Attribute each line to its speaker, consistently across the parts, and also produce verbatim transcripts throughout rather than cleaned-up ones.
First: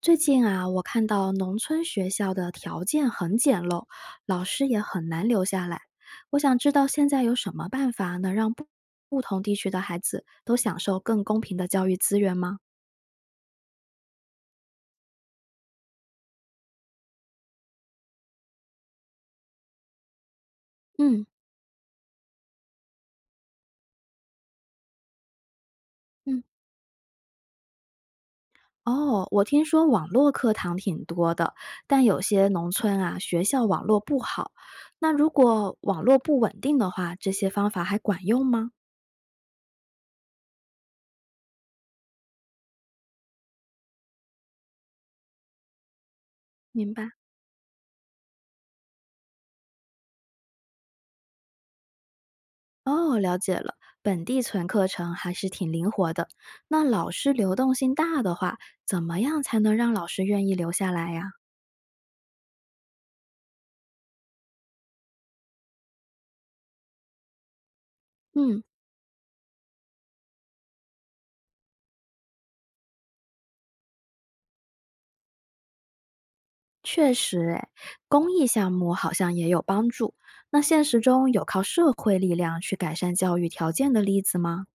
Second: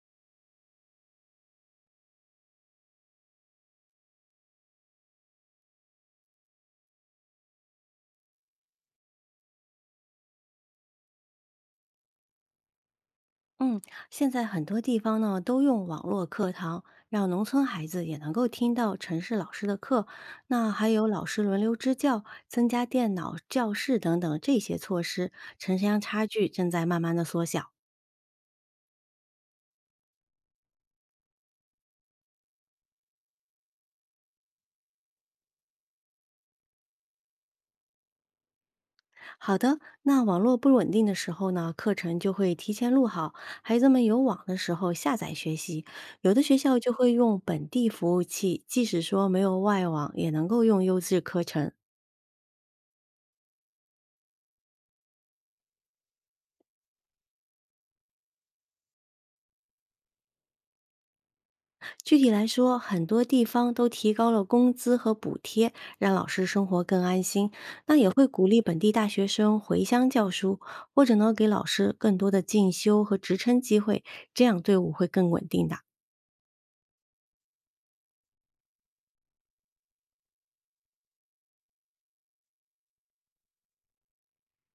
Speaker 1: 最近啊，我看到农村学校的条件很简陋，老师也很难留下来。我想知道现在有什么办法能让不不同地区的孩子都享受更公平的教育资源吗？
Speaker 2: 嗯，现在很多地方呢都用网络课堂，让农村孩子也能够听到城市老师的课。那还有老
Speaker 1: 嗯
Speaker 2: 师轮流支教、增加电脑教室等等这些措施，城乡差
Speaker 1: 嗯。
Speaker 2: 距正在慢慢的缩小。
Speaker 1: 哦，我听说网络课堂挺多的，但有些农村啊，学校网络不好。那如果网络不稳定的话，这些方法还管用吗？
Speaker 2: 好的，那网络不稳定的时候呢，课程就会提前录好，孩子们有网的时候下载学习。有的学校就
Speaker 1: 明白。
Speaker 2: 会用本地服务器，即使说没有外网，也能够用优质课程。
Speaker 1: 哦，了解了。本地存课程还是挺灵活的。那老师流动性大的话，怎么样才能让老师愿意留下来呀？
Speaker 2: 具体来说，很多地方都提高了工资和补贴，让老师生活更安心。那也会鼓
Speaker 1: 嗯，
Speaker 2: 励本地大学生回乡教书，或者呢给老师更多的进修和职称机会，这样队伍会更稳定的。
Speaker 1: 确实，诶，公益项目好像也有帮助。那现实中有靠社会力量去改善教育条件的例子吗？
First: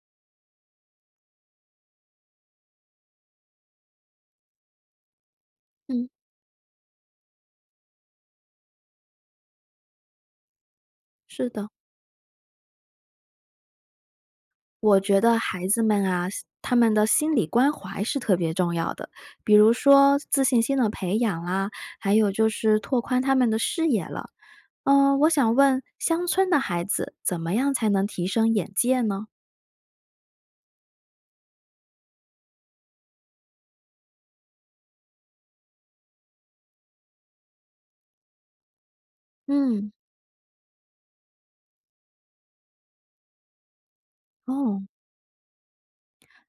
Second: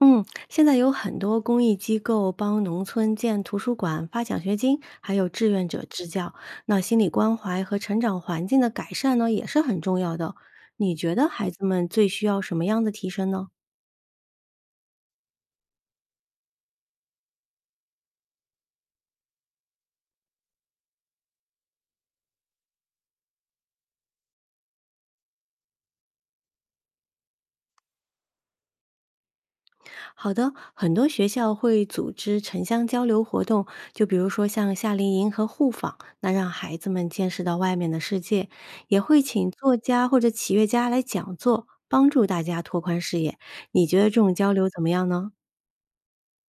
Speaker 2: 嗯，现在有很多公益机构帮农村建图书馆、发奖学金，还有志愿者支
Speaker 1: 嗯，
Speaker 2: 教。那心理关怀和成长环境的改善呢，也是很重要的。你觉得
Speaker 1: 是
Speaker 2: 孩子
Speaker 1: 的，
Speaker 2: 们最需要什么样的提升呢？
Speaker 1: 我觉得孩子们啊，他们的心理关怀是特别重要的，比如说自信心的培养啦、还有就是拓宽他们的视野了。嗯，我想问，乡村的孩子怎么样才能提升眼界呢？
Speaker 2: 好的，很多学校会组织城乡交流活动，就比如说像夏令营和互访，那让孩子们见识到外面的世界，也会请作
Speaker 1: 嗯，
Speaker 2: 家或者企业家来讲座，帮助大家拓宽视野。你觉得这种交流
Speaker 1: 哦，
Speaker 2: 怎么样呢？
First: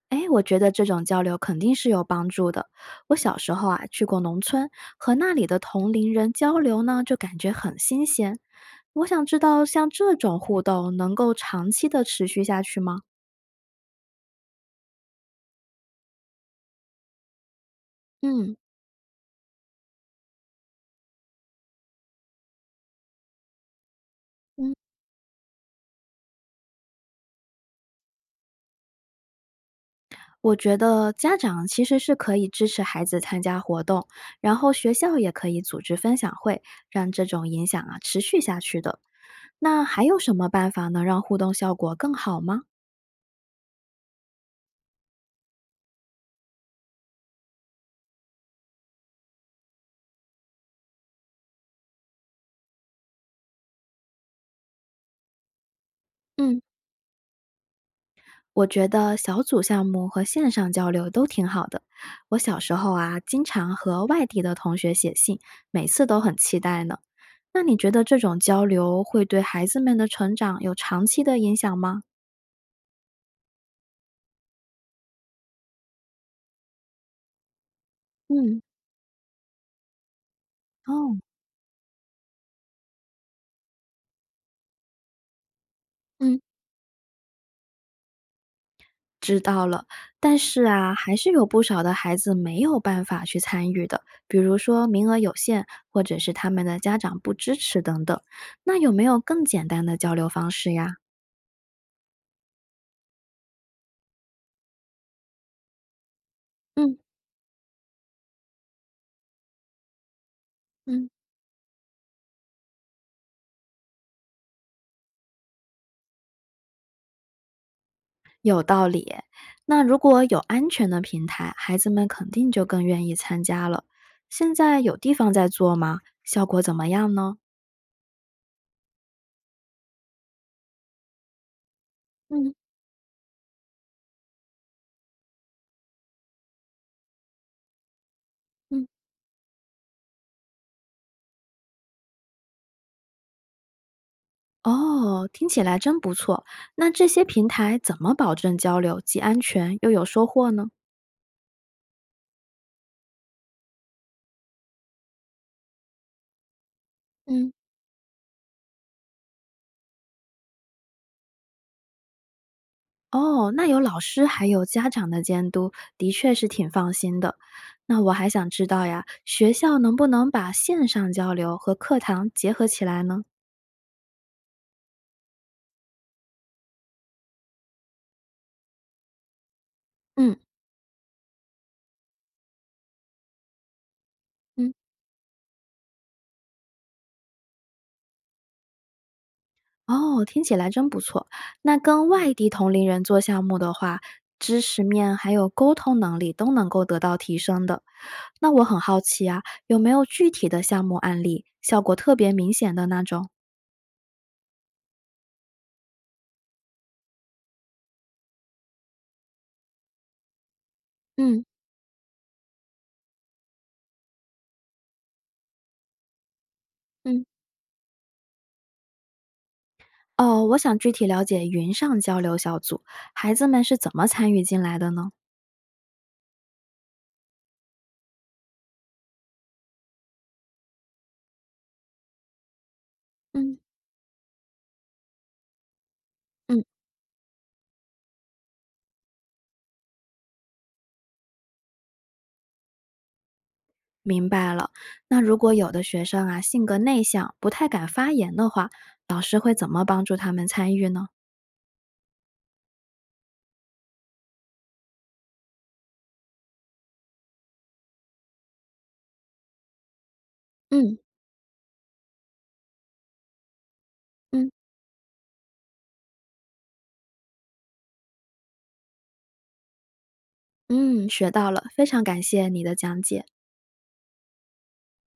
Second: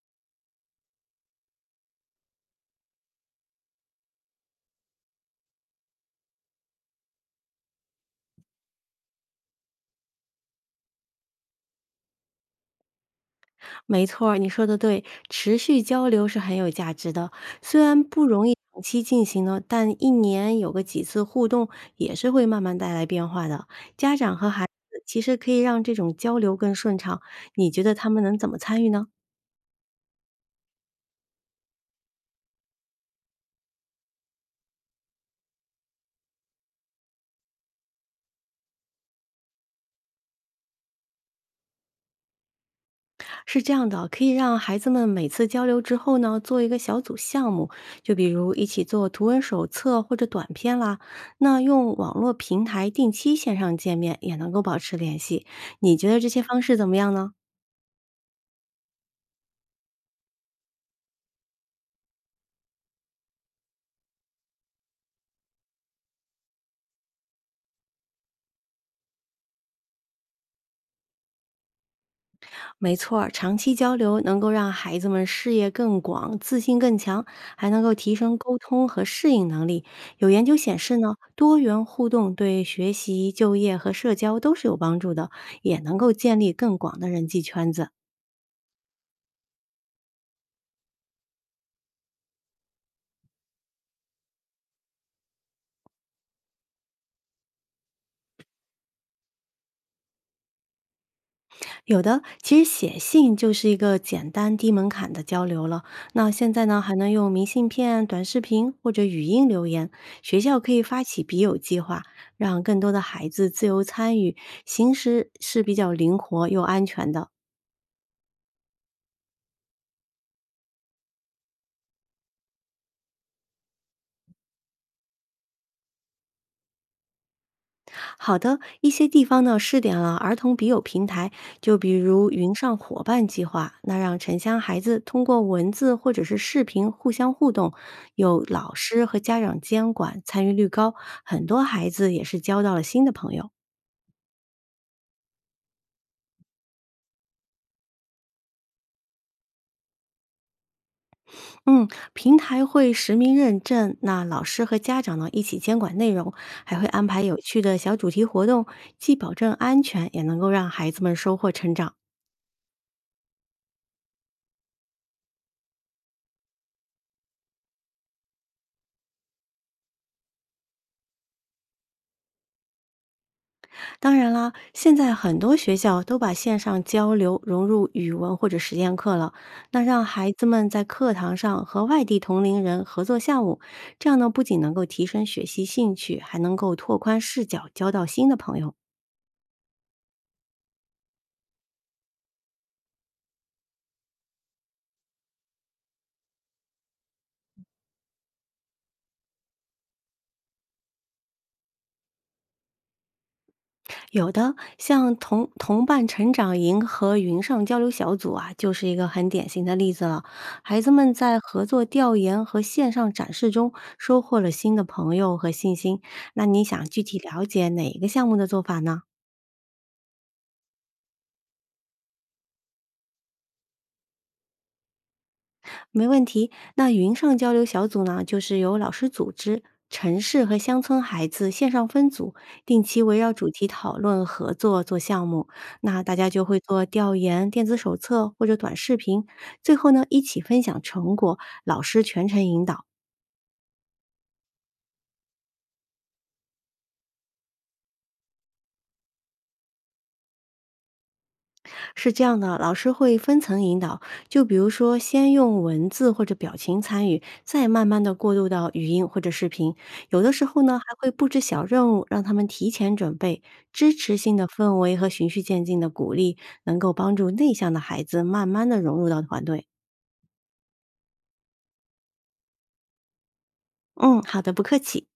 Speaker 1: 哎，我觉得这种交流肯定是有帮助的。我小时候啊，去过农村，和那里的同龄人交流呢，就感觉很新鲜。我想知道，像这种互动能够长期的持续下去吗？
Speaker 2: 没错儿，你说的对，持续交流是很有价值的。虽然不容
Speaker 1: 嗯
Speaker 2: 易长期进行呢，但一年有个几次互动，也是会慢慢带来变化的。家长和孩
Speaker 1: 嗯。
Speaker 2: 子其实可以让这种交流更顺畅。你觉得他们能怎么参与呢？
Speaker 1: 我觉得家长其实是可以支持孩子参加活动，然后学校也可以组织分享会，让这种影响啊持续下去的。那还有什么办法能让互动效果更好吗？
Speaker 2: 是这样的，可以让孩子们每次交流之后呢，做一个小组项目，就比如一起做图文手册或者短片啦。那用网络平台定期线上见面，也能够保持联系。你觉得这些
Speaker 1: 嗯，
Speaker 2: 方式怎么样呢？
Speaker 1: 我觉得小组项目和线上交流都挺好的。我小时候啊，经常和外地的同学写信，每次都很期待呢。那你觉得这种交流会对孩子们的成长有长期的影响吗？
Speaker 2: 没错儿长期交流能够让孩子们视野更广、自信更强，还能够提升沟
Speaker 1: 嗯。
Speaker 2: 通和适应能力。有研究显示呢，
Speaker 1: 哦。
Speaker 2: 多元互动对学习、就业和社交都是有帮助的，也能够
Speaker 1: 嗯。
Speaker 2: 建立更广的人际圈子。
Speaker 1: 知道了，但是啊，还是有不少的孩子没有办法去参与的，比如说名额有限，或者是他们的家长不支持等等。那有没有更简单的交流方式呀？
Speaker 2: 有的，其实写信就是一个简单低门槛的交流了。那现在呢，还
Speaker 1: 嗯
Speaker 2: 能用明信片、短视频或者语音留言。学校可以发
Speaker 1: 嗯。
Speaker 2: 起笔友计划，让更多的孩子自由参与，形式是比较灵活又安全的。
Speaker 1: 有道理。那如果有安全的平台，孩子们肯定就更愿意参加了。现在有地方在做吗？效果怎么样呢？
Speaker 2: 好的，一些地方呢试点了儿童笔友平台，就比如
Speaker 1: 嗯
Speaker 2: 云上伙伴计划，那让城乡孩子通过文字或者是视频互相互动，有老
Speaker 1: 嗯。
Speaker 2: 师和家长监管，参与率高，很多孩子也是交到了新的朋友。
Speaker 1: 哦，听起来真不错。那这些平台怎么保证交流既安全又有收获呢？
Speaker 2: 嗯，平台会实名认证，那老师和家长呢一起监管内容，还会安排有
Speaker 1: 嗯。
Speaker 2: 趣的小主题活动，既保证安全，也能够让孩子们收获成长。
Speaker 1: 哦，那有老师还有家长的监督，的确是挺放心的。那我还想知道呀，学校能不能把线上交流和课堂结合起来呢？
Speaker 2: 当然啦，现在很多学校都把线上交流融入语文或者实验课了，那让孩
Speaker 1: 嗯
Speaker 2: 子们在课堂上和外地同龄人合作项目，这样呢不仅
Speaker 1: 嗯。
Speaker 2: 能够提升学习兴趣，还能够拓宽视角，交到新的朋友。
Speaker 1: 哦，听起来真不错。那跟外地同龄人做项目的话，知识面还有沟通能力都能够得到提升的。那我很好奇啊，有没有具体的项目案例，效果特别明显的那种？
Speaker 2: 有的像同同伴成长营和云上交流小组啊，就是一个很典型的例子了。孩子们在
Speaker 1: 嗯。
Speaker 2: 合作调研和线上展示中收获了新的朋友和信心。那你想具体
Speaker 1: 嗯。
Speaker 2: 了解哪一个项目的做法呢？
Speaker 1: 哦，我想具体了解云上交流小组，孩子们是怎么参与进来的呢？
Speaker 2: 没问题。那云上交流小组呢，就是由老师组织，城市和乡村孩子线上分组，定期围绕主
Speaker 1: 嗯，
Speaker 2: 题讨论合作做项目。那大家就会
Speaker 1: 嗯，
Speaker 2: 做调研、电子手册或者短视频，最后呢一起分享成果，老师全程引导。
Speaker 1: 明白了。那如果有的学生啊性格内向，不太敢发言的话，老师会怎么帮助他们参与呢？
Speaker 2: 是这样的，老师会分层引导，就比如说先用文字或者表情参与，再慢慢的过渡到语音或者视频。有的时候呢，
Speaker 1: 嗯
Speaker 2: 还
Speaker 1: 嗯。
Speaker 2: 会布置小任务，让他们提前准备。支持性的
Speaker 1: 嗯
Speaker 2: 氛围和循序渐进的鼓励，能够帮助内向的孩子慢慢的融入到团队。
Speaker 1: 嗯，学到了，非常感谢你的讲解。
Speaker 2: 嗯，好的，不客气。